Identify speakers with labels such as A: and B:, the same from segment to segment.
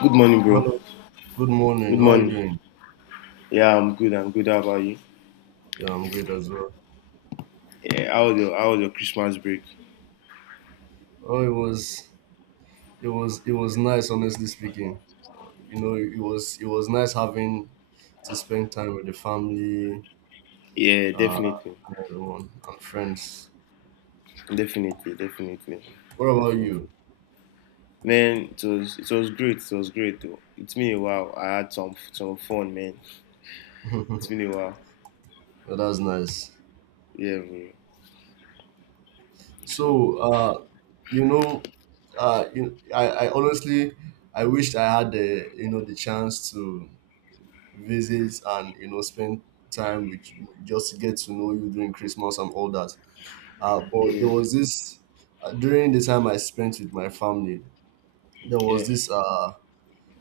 A: Good morning, bro.
B: Hello, good morning.
A: Good
B: How are you
A: morning.
B: doing?
A: Yeah, I'm good. I'm good. How about you?
B: Yeah, I'm great as well.
A: Yeah, how was your how was your Christmas break?
B: Oh, it was nice, honestly speaking. You know, it was nice having to spend time with the family,
A: Yeah,
B: uh,
A: definitely,
B: and everyone and friends.
A: definitely, definitely,
B: What about you?
A: definitely. Man, it was great. It was great though. It's been a while. I had some fun, man. It's been a while.
B: Well, that's nice.
A: Yeah, bro. So
B: So, uh, you know, I honestly, I wished I had the, you know, the chance to visits and you know spend time with you, just to get to know you during Christmas and all that. But
A: yeah,
B: there was this during the time I spent with my family, there
A: yeah.
B: was this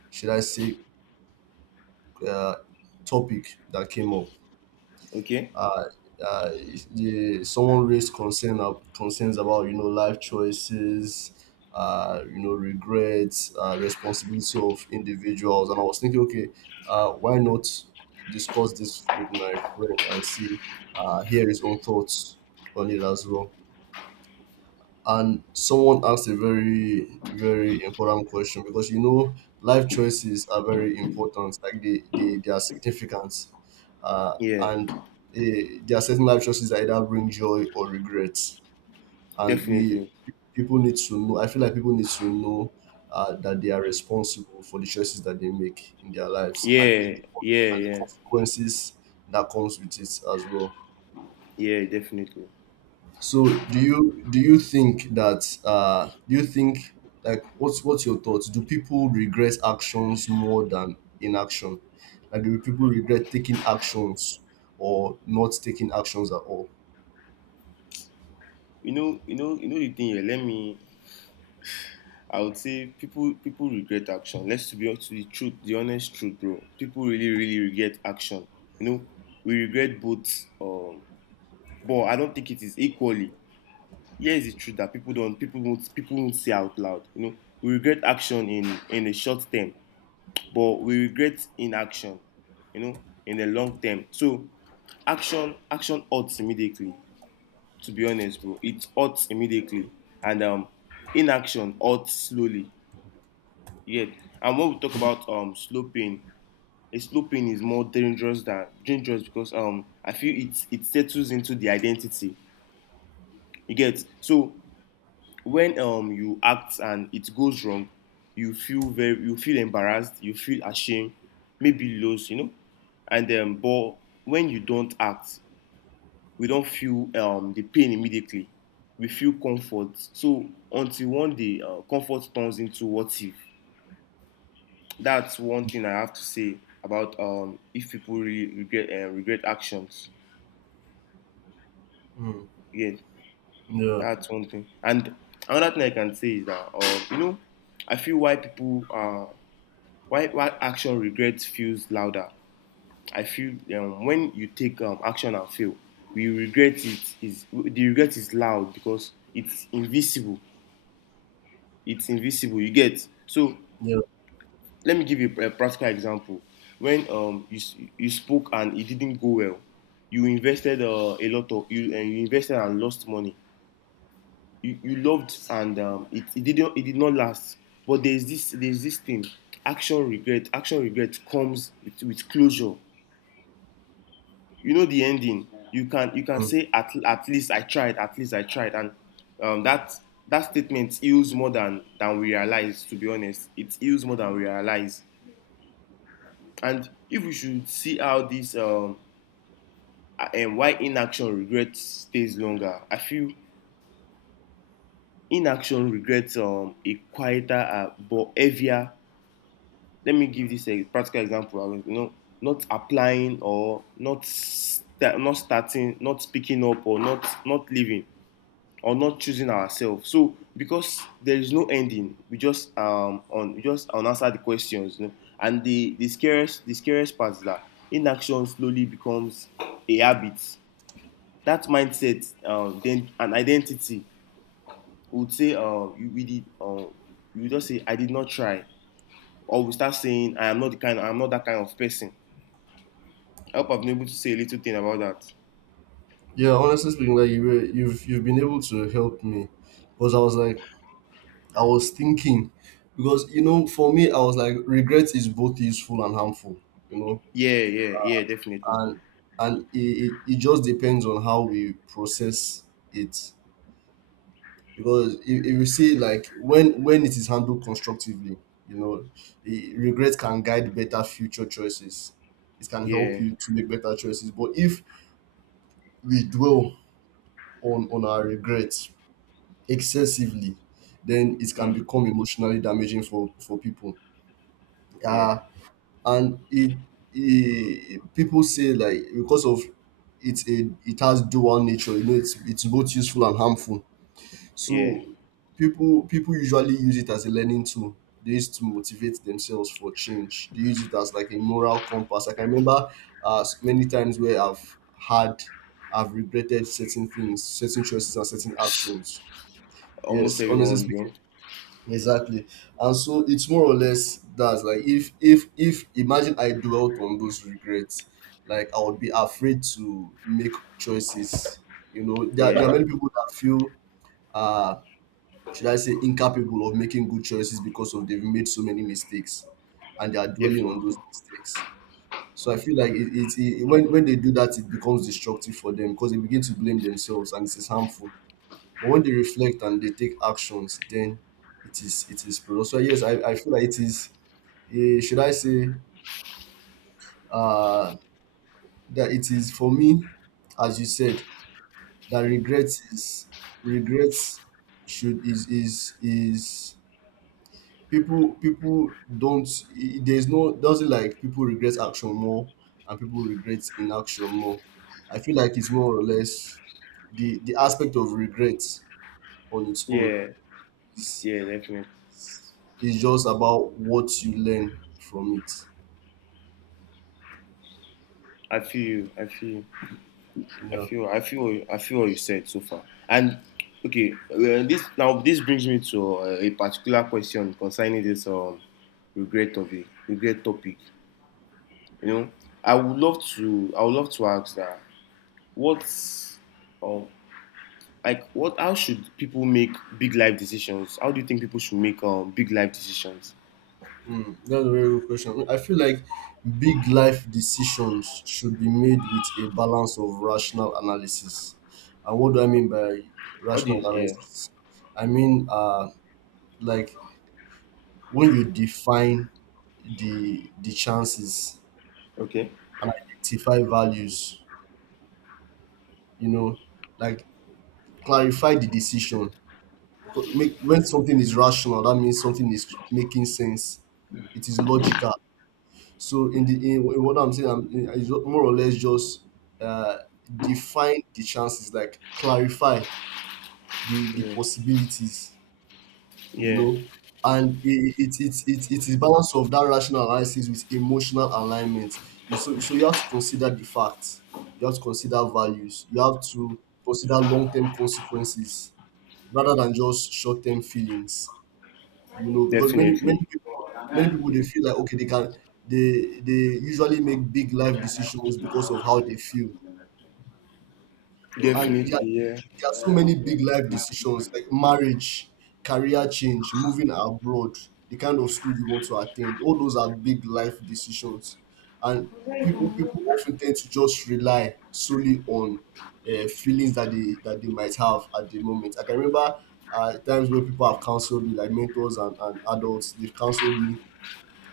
B: should I say uh, topic that came up
A: Okay.
B: uh, uh, Someone raised concerns about you know life choices, you know regrets, responsibility of individuals, and I was thinking, okay, why not discuss this with my friend and see hear his own thoughts on it as well. And someone asked a very, very important question because you know life choices are very important. Like they are significant, uh,
A: Yeah,
B: and eh, there are certain life choices that either bring joy or regret. And we
A: definitely.
B: people need to know. I feel like people need to know that they are responsible for the choices that they make in their lives, and
A: Yeah, yeah,
B: the
A: yeah,
B: consequences that comes with it as well.
A: yeah, definitely.
B: So do you think that do you think like what's your thoughts? Do people regret actions more than inaction? Like do people regret taking actions or not taking actions at all?
A: You know the thing here. Let me I would say people regret action. Let's to the truth, the honest truth, bro. People really really regret action. You know, we regret both, um, but I don't think it is equally. Here is the truth that people won't say out loud. You know, we regret action in the short term, but we regret inaction. You know, in the long term. So, action hurts immediately. To be honest, bro, it hurts immediately, and inaction hurts slowly. Yeah, and when we talk about sloping, a sloping is more dangerous than dangerous because I feel it settles into the identity. You get so when you act and it goes wrong, you feel embarrassed, you feel ashamed, maybe lost. And but when you don't act, we don't feel the pain immediately. We feel comfort. So until one day, comfort turns into what if. That's one thing I have to say about if people really regret regret actions.
B: Mm.
A: Yeah,
B: Yeah,
A: that's one thing. And another thing I can say is that I feel why people why action regrets feels louder. I feel when you take action and fail, we regret it is the regret is loud because it's invisible. It's invisible. You get so.
B: yeah,
A: Let me give you a practical example. When you spoke and it didn't go well, you invested a lot of you, and you invested and lost money. You loved, and it did not last. But there's this thing, action regret. Action regret comes with closure. You know the ending. You can
B: mm,
A: say, at least I tried. At least I tried. And um, that that statement heals more than we realize. To be honest, it heals more than we realize. And if we should see how this, and why inaction regret stays longer, I feel inaction regrets a quieter, but heavier. Let me give this a practical example. You know, not applying, or not not starting, not speaking up, or not leaving, or not choosing ourselves. So because there is no ending, we just, unanswer the questions. You know? And the scariest part is that inaction slowly becomes a habit. That mindset, then an identity. We would say, you just say, I did not try, or we start saying, I am not that kind of person. I hope I've been able to say a little thing about that.
B: yeah. Honestly speaking, like you've been able to help me because I was like I was thinking because you know, for me, I was like regret is both useful and harmful. You know,
A: Yeah, yeah, yeah, definitely.
B: and and it, it just depends on how we process it, because if you see like when it is handled constructively, you know, regret can guide better future choices. It can help
A: Yeah,
B: you to make better choices, but if we dwell on our regrets excessively, then it can
A: mm,
B: become emotionally damaging for people.
A: yeah,
B: Ah, and it people say, like, because of it's a it has dual nature, you know, it's both useful and harmful.
A: yeah.
B: So people usually use it as a learning tool. They use it to motivate themselves for change. They use it as like a moral compass. Like, I can remember many times where I've regretted certain things, certain choices, and certain actions.
A: Almost
B: Yes, honestly
A: everyone, bro.
B: speaking. Exactly. And so it's more or less that's like if imagine I dwelt on those regrets, like I would be afraid to make choices. You know, there are
A: Yeah,
B: many people that feel uh should I say incapable of making good choices because of they've made so many mistakes, and they are dwelling on
A: definitely.
B: those mistakes. So I feel like it when they do that, it becomes destructive for them because they begin to blame themselves, and it's harmful. But when they reflect and they take actions, then it is productive. So yes, I feel like it is eh, should I say uh that it is, for me, as you said, that
A: Mm.
B: regret is regrets should is people people don't eh, there's no doesn't like people regret action more and people regret inaction more. I feel like it's more or less the aspect of regret on its own
A: Yeah,
B: is
A: yeah, definitely.
B: It's just about what you learn from it.
A: I feel you. I feel you.
B: Yeah.
A: I feel what you said so far. And okay, this brings me to, a particular question concerning this regret of a regret topic. You know, I would love to ask that what's um like what how should people make big life decisions? How do you think people should make big life decisions?
B: Mm, that's a very good question. I feel like big life decisions should be made with a balance of rational analysis. And what do I mean by
A: How do
B: rational
A: you? Yeah.
B: analysis? I mean, like when you define the chances
A: Okay.
B: and identify values, you know, like clarify the decision. Make when something is rational, that means something is making sense, it is logical. So in the in what I'm saying, I more or less just uh define the chances, like clarify the
A: Yeah,
B: possibilities, you
A: yeah.
B: know. And it is balance of that rational analysis with emotional alignment. You- so so you have to consider the facts, you have to consider values, you have to consider long-term consequences rather than just short-term feelings, you know, because many
A: Definitely,
B: people they feel like okay they can they usually make big life decisions because of how they feel. And
A: definitely, yeah,
B: there are so many big life decisions, like marriage, career change, moving abroad, the kind of school you want to attend, all those are big life decisions. And people people often tend to just rely solely on feelings that they might have at the moment. I can remember times where people have counseled me, like mentors and adults they've counseled me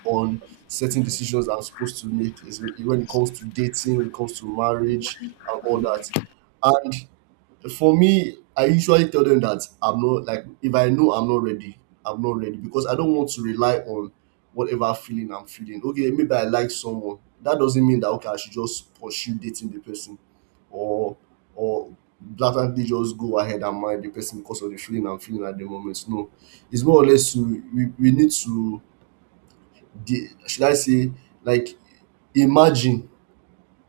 B: on certain decisions that I'm supposed to make, is when it comes to dating, when it comes to marriage, and all that. And for me, I usually tell them that I'm not like if I know I'm not ready, I'm not ready, because I don't want to rely on whatever feeling I'm feeling. Okay, maybe I like someone. That doesn't mean that okay, I should just pursue dating the person or or blatantly just go ahead and marry the person because of the feeling I'm feeling at the moment. No. It's more or less to we need to the should I say like imagine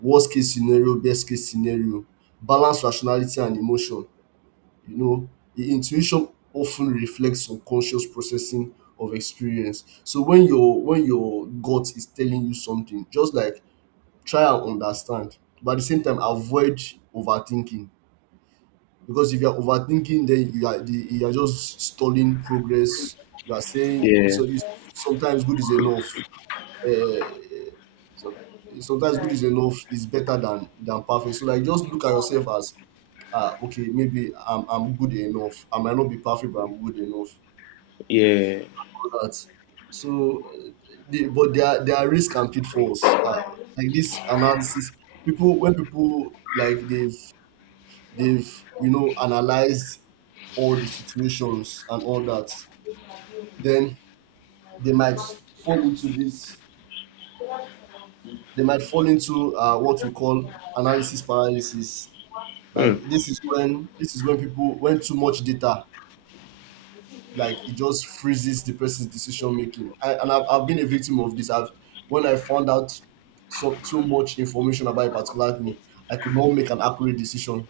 B: worst case scenario, best case scenario, balance rationality and emotion. You know, the intuition often reflects subconscious processing of experience. So when your gut is telling you something, just like try and understand, but at the same time avoid overthinking. Because if you are overthinking, then you are you are just stalling progress. You are saying
A: yeah,
B: so. You, sometimes good is enough uh, so Sometimes good is enough, is better than perfect. So like just look at yourself as ah okay, maybe I'm good enough, I might not be perfect, but I'm good enough,
A: yeah.
B: all that. So but there are risks and pitfalls, like this analysis. People when people like they've you know analyzed all the situations and all that, then they might fall into what we call analysis paralysis.
A: Mm.
B: Like this is when people, when too much data, like it just freezes the person's decision making. I've been a victim of this. I've when I found out so too much information about a particular thing, I could not make an accurate decision.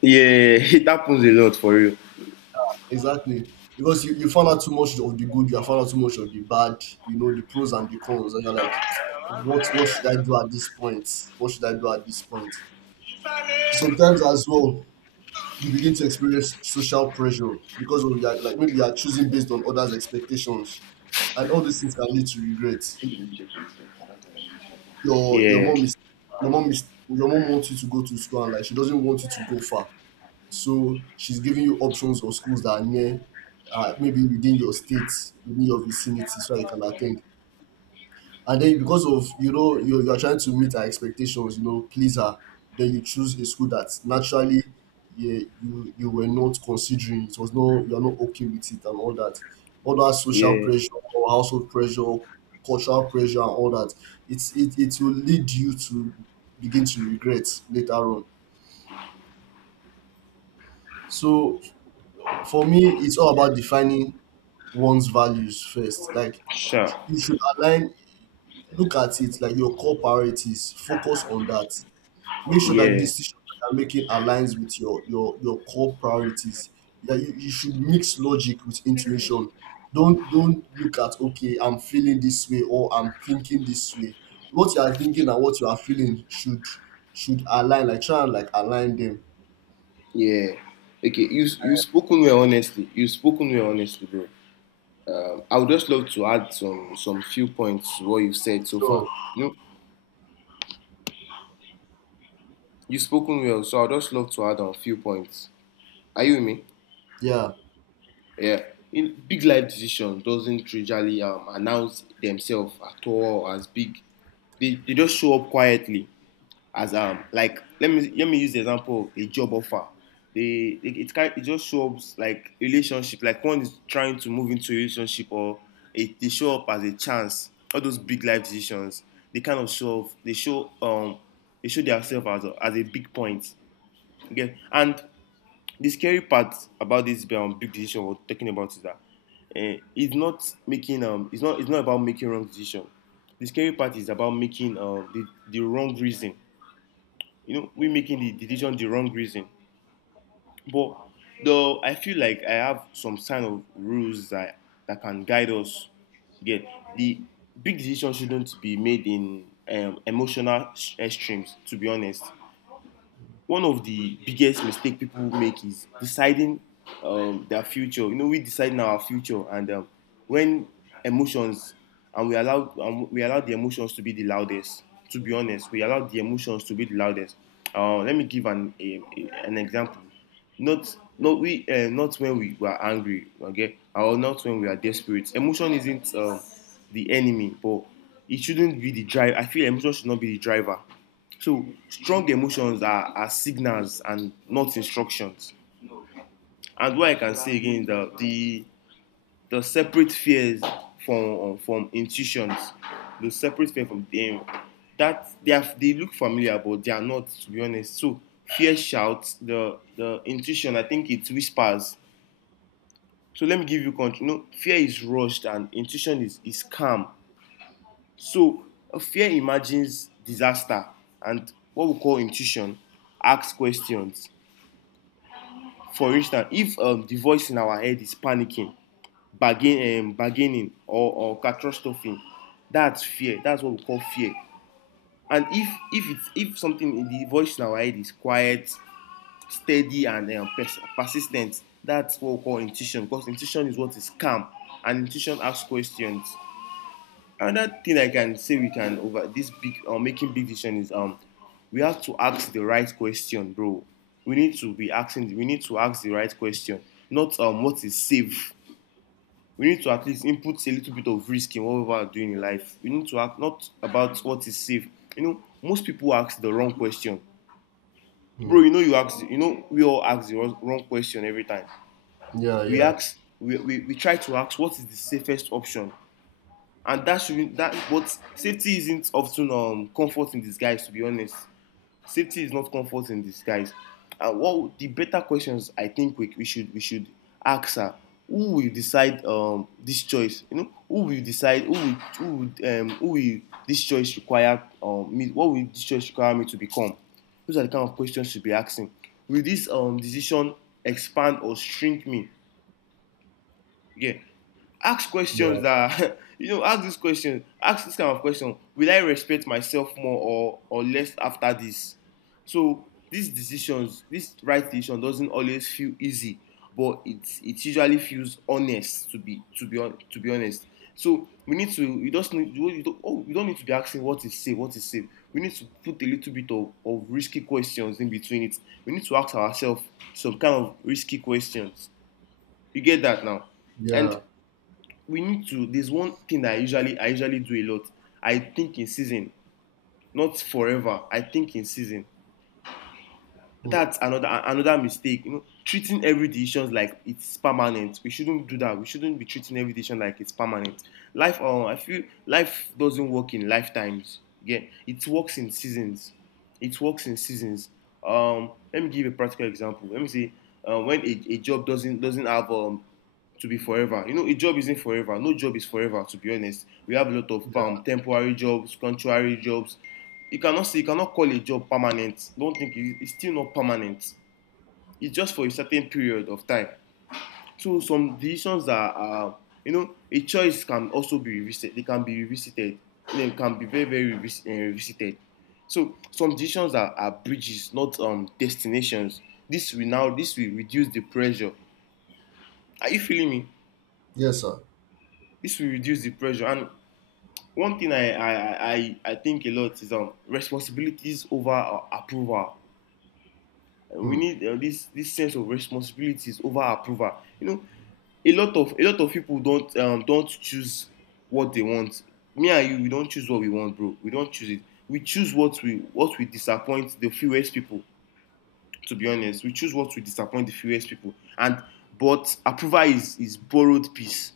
A: Yeah. It happens a lot for real.
B: Exactly. Because you found out too much of the good, you have found out too much of the bad, you know, the pros and the cons, and you're like, what should I do at this point? What should I do at this point? Sometimes as well, you begin to experience social pressure because of your, like maybe you are choosing based on others' expectations, and all these things can lead to regret. Your your
A: Yeah,
B: mom is your mom is, your mom wants you to go to school and like she doesn't want you to go far, so she's giving you options of schools that are near, maybe within your state, within your vicinity, so that you can attend. And then because of you know you're trying to meet her expectations, you know, please her, then you choose a school that naturally yeah, you were not considering, it was no, you're not okay with it and all that, all that social
A: yeah,
B: pressure or household pressure, cultural pressure, and all that, it will lead you to begin to regret later on. So for me, it's all about defining one's values first. Like
A: sure.
B: you should align, look at it like your core priorities, focus on that, make sure that
A: Yeah,
B: decisions that you're making aligns with your core priorities. Yeah, you should mix logic with intuition. Don't look at okay, I'm feeling this way or I'm thinking this way. What you are thinking and what you are feeling should align. Like try and like align them.
A: yeah. Okay, you spoken well honestly. You spoken well honestly, bro. I would just love to add some few points to what you've said so far.
B: Sure.
A: You know, you spoken well, so I'd just love to add on few points. Are you with me?
B: Yeah.
A: Yeah. In, big life decisions doesn't usually, announce themselves at all as big. They just show up quietly as, like let me use the example of a job offer. They it can it just shows, like relationship, like one is trying to move into a relationship, or it they show up as a chance. All those big life decisions, they kind of show they show they show themselves as a big point. Okay, and the scary part about this, big decision we're talking about, is that, it's not about making wrong decision. The scary part is about making, the wrong reason. You know, we making the decision the wrong reason. But though I feel like I have some sign of rules that can guide us. Get the big decision shouldn't be made in, emotional extremes. To be honest, one of the biggest mistakes people make is deciding, their future. You know, we decide our future, and when emotions, and we allow the emotions to be the loudest. To be honest, we allow the emotions to be the loudest. Let me give an an example. Not when we were angry, okay, or not when we are desperate. Emotion isn't, the enemy, but it shouldn't be the drive. I feel emotion should not be the driver, so strong emotions are signals and not instructions. And what I can say again is that, the separate fears from intuitions, the separate fear from them, that they look familiar but they are not, to be honest. So fear shouts, the intuition I think it whispers. So let me give you control. No, fear is rushed, and intuition is calm. So, fear imagines disaster, and what we call intuition asks questions. For instance, if, the voice in our head is panicking, bargaining, or catastrophe, that's fear. That's what we call fear. And if something in the voice in our head is quiet, steady, and persistent, that's what we call intuition. Because intuition is what is calm, and intuition asks questions. Another thing I can say we can over this big, or, making big decision, is, we have to ask the right question, bro. We need to ask the right question, not, what is safe. We need to at least input a little bit of risk in what we are doing in life. We need to ask not about what is safe. You know, most people ask the wrong question. Bro,
B: Hmm.
A: you know you ask you know we all ask the wrong question every time.
B: Yeah.
A: We
B: Yeah.
A: ask we, we, we try to ask what is the safest option, and that should that but safety isn't often, comfort in disguise, to be honest. Safety is not comfort in disguise, and what the better questions, I think we should ask her, who will decide, this choice, who will who will who will this choice require, me what will this choice require me to become. Those are the kind of questions you should be asking. Will this, decision expand or shrink me? Yeah, ask
B: Yeah.
A: questions that ask this kind of question, will I respect myself more, or less after this. So these decisions this right decision doesn't always feel easy, but it usually feels honest, to be honest. So we need to you just need you don't need to be asking what is safe. We need to put a little bit of risky questions in between it. We need to ask ourselves some kind of risky questions. You get that now. And
B: Yeah.
A: we need to there's one thing that I usually do a lot. I think in season, not forever. I think in season.
B: Hmm.
A: That's another mistake. You know, treating every decision like it's permanent. We shouldn't do that. We shouldn't be treating every decision like it's permanent. Life, I feel life doesn't work in lifetimes. Yeah, it works in seasons. It works in seasons. Let me give a practical example. Let me say, when a job doesn't have, to be forever. You know, a job isn't forever. No job is forever. To be honest, we have a lot of
B: Yeah.
A: temporary jobs, contrary jobs, you cannot say you cannot call a job permanent. Don't think it, it's still not permanent, it's just for a certain period of time. So some decisions are you know, a choice can also be revisited. They can be revisited. They can be very very revisited. So some decisions are bridges, not destinations. This will now this will reduce the pressure. Are you feeling me?
B: Yes, sir.
A: This will reduce the pressure. And one thing I think a lot is responsibilities over approval. We
B: Hmm.
A: need this sense of responsibilities over approval. You know, a lot of people don't choose what they want. Me and you, we don't choose what we want, bro. We don't choose it. We choose what we disappoint the fewest people. To be honest, we choose what we disappoint the fewest people. And but approval is borrowed peace.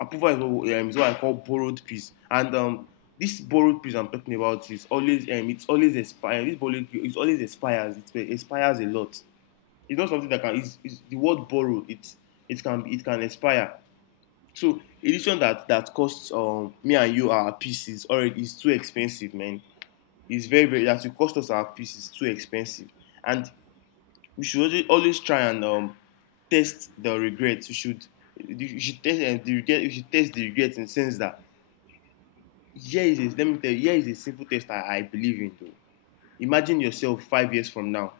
A: Approval is what I call borrowed peace. And um, this borrowed peace I'm talking about is always it's always expire. This borrowed peace is always expires. It expires a lot. It's not something that can. It's the word borrowed. It's it can expire. So edition that that costs me and you our pieces already is too expensive, man. It's very very that it cost us our pieces too expensive, and we should always try and test the regrets. We should, you should test the regret. You should test the regrets in the sense that here is a, let me tell you, here is a simple test I believe in. Though imagine yourself 5 years from now.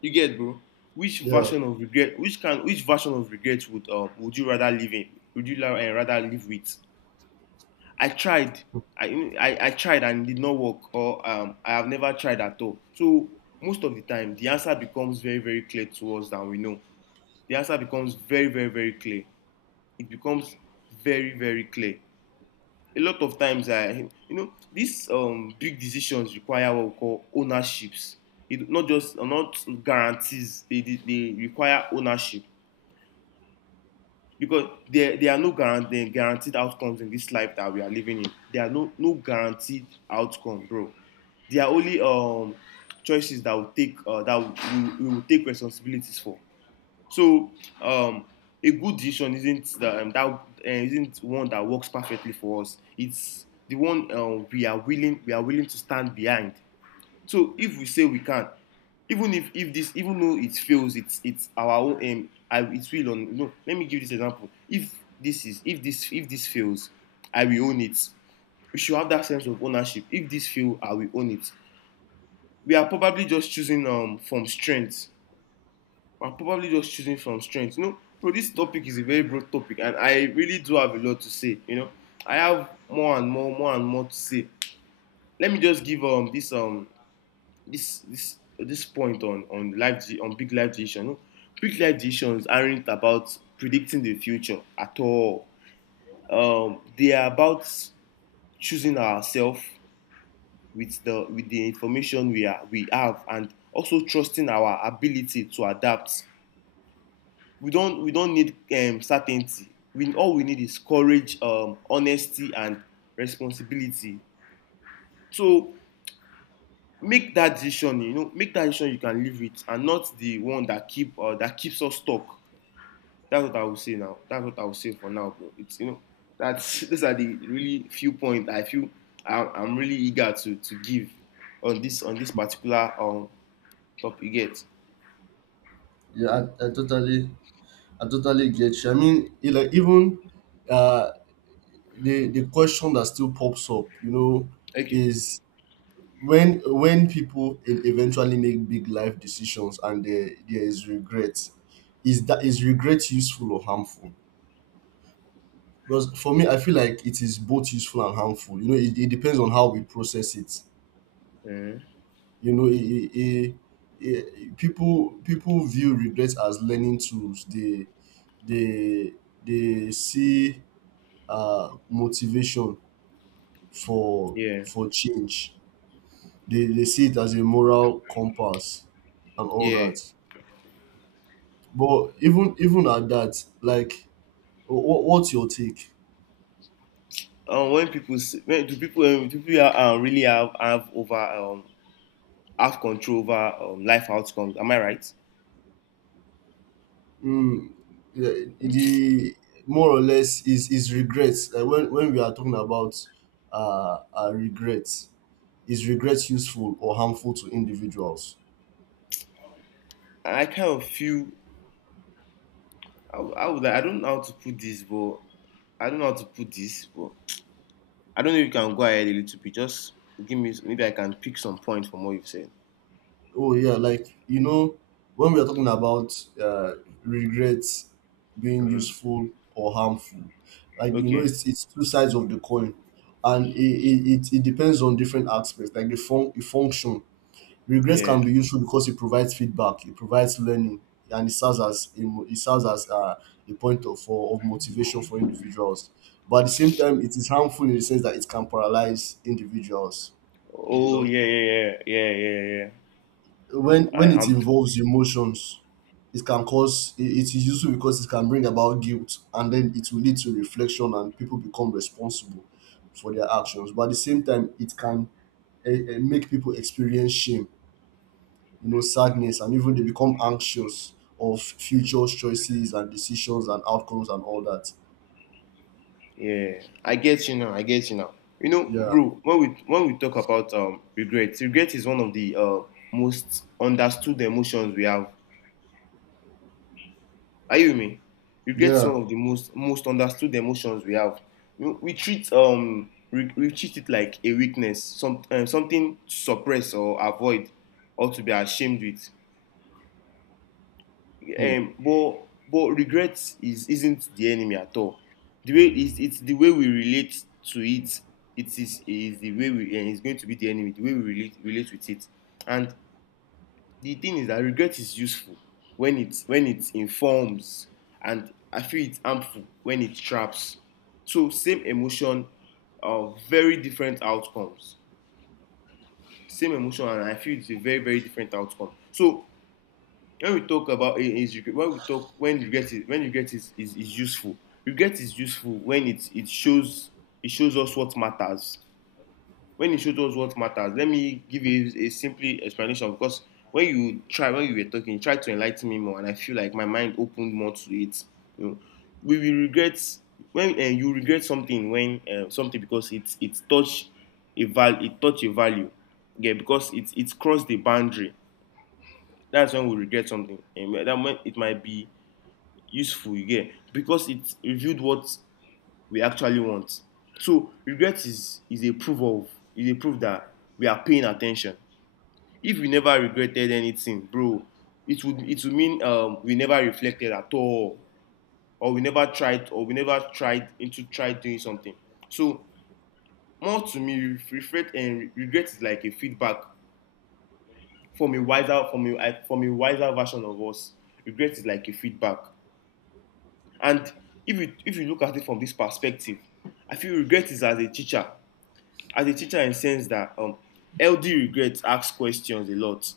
A: You get, bro. Which
B: Yeah.
A: version of regret? Which can? Which version of regret would you rather live in? Would you rather live with? I tried. I, I tried and it did not work, or I have never tried at all. So most of the time, the answer becomes very very clear to us than we know. The answer becomes very very very clear. It becomes very very clear a lot of times. I, you know, these big decisions require what we call ownerships. It not just not guarantees. They require ownership because there are no guaranteed outcomes in this life that we are living in. There are no guaranteed outcome, bro. There are only choices that will take that we will take responsibilities for. So um, a good decision isn't that, that isn't one that works perfectly for us. It's the one we are willing to stand behind. So if we say we can, even if this even though it fails, it's our own aim. I it will on. You know, let me give this example. If this is if this fails, I will own it. We should have that sense of ownership. If this fails, I will own it. We are probably just choosing from strength. I probably just choosing from strength. You know, bro, this topic is a very broad topic, and I really do have a lot to say. You know, I have more and more to say. Let me just give this this point on life on big life decisions. You know, big life decisions aren't about predicting the future at all. They are about choosing ourselves with the information we are we have, and also trusting our ability to adapt. We don't need certainty. We all we need is courage, honesty, and responsibility. So make that decision. You know, make that decision you can live with, and not the one that keep that keeps us stuck. That's what I will say now. That's what I will say for now, bro. It's you know that's these are the really few points I feel I'm really eager to give on this
B: Hmm.
A: particular topic. You get.
B: Yeah. I totally get you. I mean, it, like even uh the question that still pops up, you know,
A: Okay.
B: is when people eventually make big life decisions and there is regret, is regret useful or harmful? Because for me, I feel like it is both useful and harmful. You know, it depends on how we process it.
A: Mm,
B: You know, people people view regrets as learning tools. They they see motivation for
A: yeah,
B: change. They see it as a moral compass and all
A: yeah.
B: that. But even even at that, like what's your take?
A: Um, when do people really have control over life outcomes? Am I right?
B: Mm, the more or less is regrets. Like when we are talking about regrets, is regrets useful or harmful to individuals?
A: I kind of feel I would I don't know how to put this, but I don't know how to put this, but I don't know if you can go ahead a little bit. Just give me maybe I can pick some points from what you've said.
B: Oh yeah, like you know, when we are talking about uh, regrets being
A: Mhm.
B: useful or harmful, like you know,
A: Okay.
B: it's two sides of the coin, and it depends on different aspects, like the function. Regrets
A: Yeah.
B: can be useful because it provides feedback, it provides learning, and it serves as it serves as a point of for, of motivation for individuals. But at the same time, it is harmful in the sense that it can paralyze individuals. You
A: Oh,
B: know
A: yeah, yeah, yeah, yeah, yeah, yeah. I
B: when it
A: am.
B: involves emotions it can cause it is useful because it can bring about guilt and then it will lead to reflection and people become responsible for their actions, but at the same time it can make people experience shame, you know, sadness, and even they become anxious of future choices and decisions and outcomes and all that.
A: Yeah, I get you now. I get you now. You know,
B: Yeah,
A: bro, when we talk about regret, regret is one of the most understood emotions we have. Are you with me? Regret is
B: yeah.
A: one of the most understood emotions we have. We treat we treat it like a weakness, some something to suppress or avoid, or to be ashamed with.
B: Hmm.
A: Um, but regret is isn't the enemy at all. The way it's the way we relate to it. It is the way we and it's going to be the enemy the way we relate with it. And the thing is that regret is useful when it informs, and I feel it's harmful when it traps. So same emotion of very different outcomes. Same emotion, and I feel it's a very very different outcome. So when we talk about is when we talk when regret is when regret is is useful. Regret is useful when it shows. It shows us what matters. When it shows us what matters, let me give you a simply explanation because when you try when you were talking, you tried to enlighten me more, and I feel like my mind opened more to it. You know, we will regret when you regret something when something because it's touch a val, it touch a value. Yeah, because it's cross the boundary. That's when we regret something, and that when it might be useful, you get, because it revealed what we actually want. So regret is a proof of, is a proof that we are paying attention. If we never regretted anything, bro, it would mean we never reflected at all, or we never tried or we never tried into tried doing something. So more to me, regret and regret is like a feedback from a wiser from a wiser version of us. Regret is like a feedback. And if you look at it from this perspective, I feel regret is as a teacher in the sense that LD regrets asks questions a lot.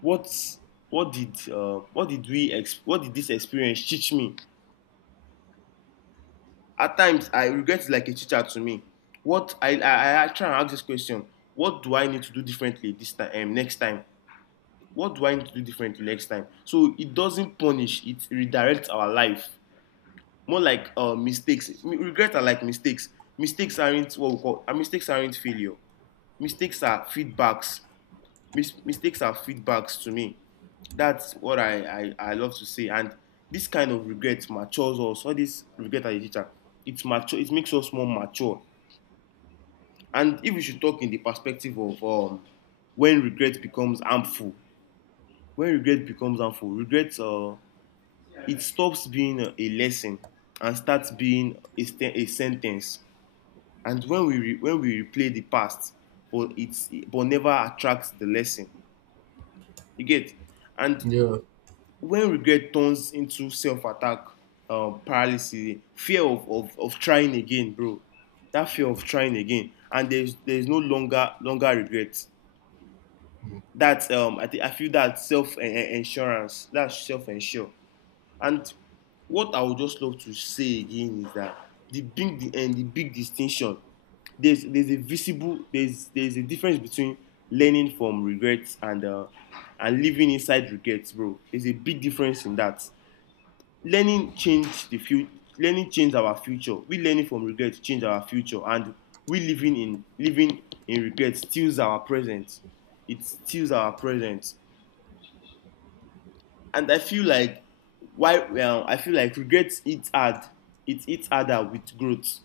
A: What what did what did this experience teach me? At times, I regret is like a teacher to me. What I try and ask this question: What do I need to do differently this time? Next time, what do I need to do differently next time? So it doesn't punish; it redirects our life more like mistakes. Regret are like mistakes. Mistakes aren't what we call. Mistakes aren't failure. Mistakes are feedbacks. Mistakes are feedbacks to me. That's what I love to say. And this kind of regret matures us. All this regret as a teacher, it mature. It makes us more mature. And if we should talk in the perspective of when regret becomes harmful, when regret becomes harmful, regret it stops being a lesson and starts being a, a sentence. And when we re, when we replay the past but it's but never attracts the lesson, you get. And
B: Yeah,
A: when regret turns into self-attack, paralysis, fear of trying again, bro, that fear of trying again, and there's no longer regret. That's I think I feel that self-insurance, that's self-insure. And what I would just love to say again is that the big the and the big distinction, there's a visible there's a difference between learning from regrets and living inside regrets, bro. There's a big difference in that. Learning changed the future. Learning changed our future. We learning from regrets changed our future, and we living in living in regrets steals our present. It steals our present, and I feel like why well I feel like regrets hits hard. It hits harder with growth.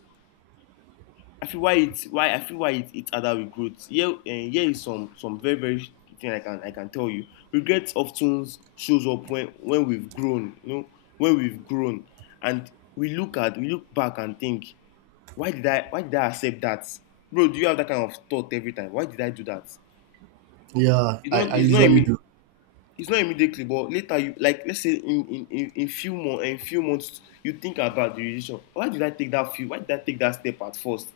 A: I feel why it why I feel why it hits harder with growth. Here here is some very very thing I can tell you. Regrets often shows up when we've grown. You know, when we've grown and we look at we look back and think why did I accept that? Bro, do you have that kind of thought every time? Why did I do that?
B: yeah, I
A: It's not
B: usually
A: a
B: do.
A: it's not immediately, but later you, like, let's say in in few months, in few months, you think about the decision, why did I take that step at first?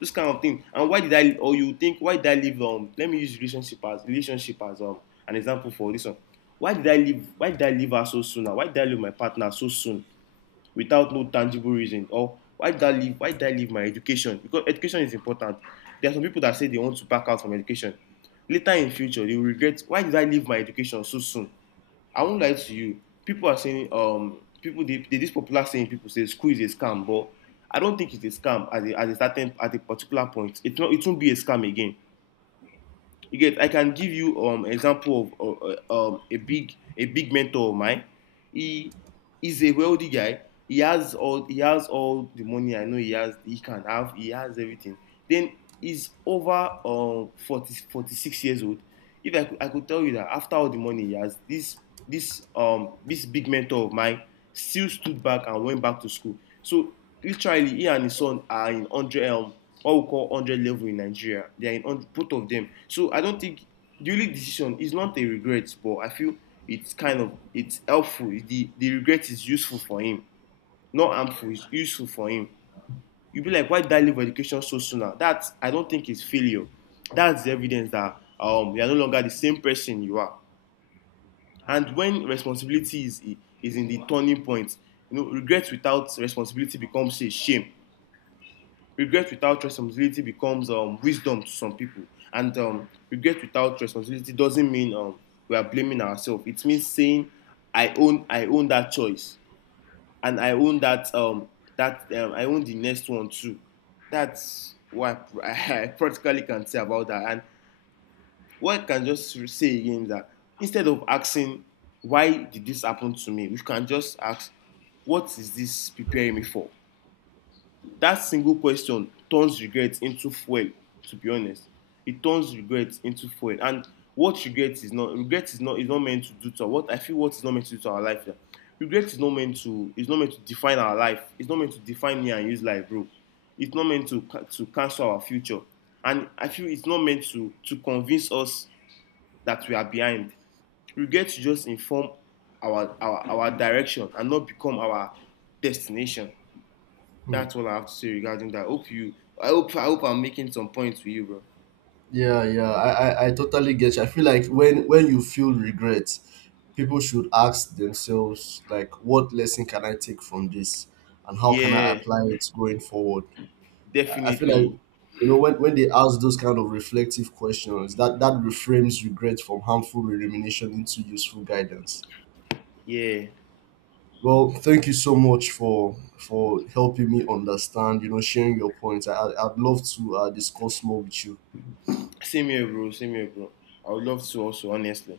A: This kind of thing. And why did I, or you think, why did I leave, let me use relationship as an example for this one. Why did I leave her so soon? Why did I leave my partner so soon without no tangible reason? Or why did I leave my education? Because education is important. There are some people that say they want to back out from education. Later in future, they will regret, why did I leave my education so soon? I won't lie to you. People are saying, people they, this popular saying, people say school is a scam, but I don't think it's a scam at at a certain at a particular point. It won't be a scam again. You get I can give you example of a big mentor of mine. He is a wealthy guy. He has all the money. I know he has, he can have, he has everything. Then he's over 40, 46 years old. If I could, I could tell you that after all the money he has, this this big mentor of mine still stood back and went back to school. So literally, he and his son are in hundred what we call hundred level in Nigeria. They are in 100, both of them. So I don't think the only decision is not a regret, but I feel it's kind of it's helpful. The regret is useful for him, not harmful. It's useful for him. You'll be like, why did I leave education so soon? Now? That I don't think is failure. That's the evidence that, you are no longer the same person you are. And when responsibility is in the turning point, you know, regret without responsibility becomes a shame. Regret without responsibility becomes, wisdom to some people. And regret without responsibility doesn't mean, we are blaming ourselves. It means saying, I own that choice, and I own that I own the next one too. That's what I, I practically can say about that. And what I can just say again is that, instead of asking why did this happen to me, we can just ask, what is this preparing me for? That single question turns regret into fuel, to be honest. It turns regret into fuel. And what regret is not, regret is not, meant to do to our, what I feel, what is not meant to do to our life. Yeah. Regret is not meant to define our life. It's not meant to define me and you's life, bro. It's not meant to cancel our future. And I feel it's not meant to convince us that we are behind. Regret should just inform our direction and not become our destination.
B: Hmm.
A: That's all I have to say regarding that. Hope you. I hope. I hope I'm making some points with you, bro.
B: Yeah, yeah, I totally get you. I feel like when you feel regret, people should ask themselves like, what lesson can I take from this, and how can I
A: Yeah,
B: apply it going forward? I feel like
A: definitely.
B: you know when they ask those kind of reflective questions, that that reframes regret from harmful rumination into useful guidance.
A: Yeah.
B: Well, thank you so much for helping me understand. You know, sharing your points. I'd love to discuss more with you.
A: Same here, bro. Same here, bro. I would love to also, honestly.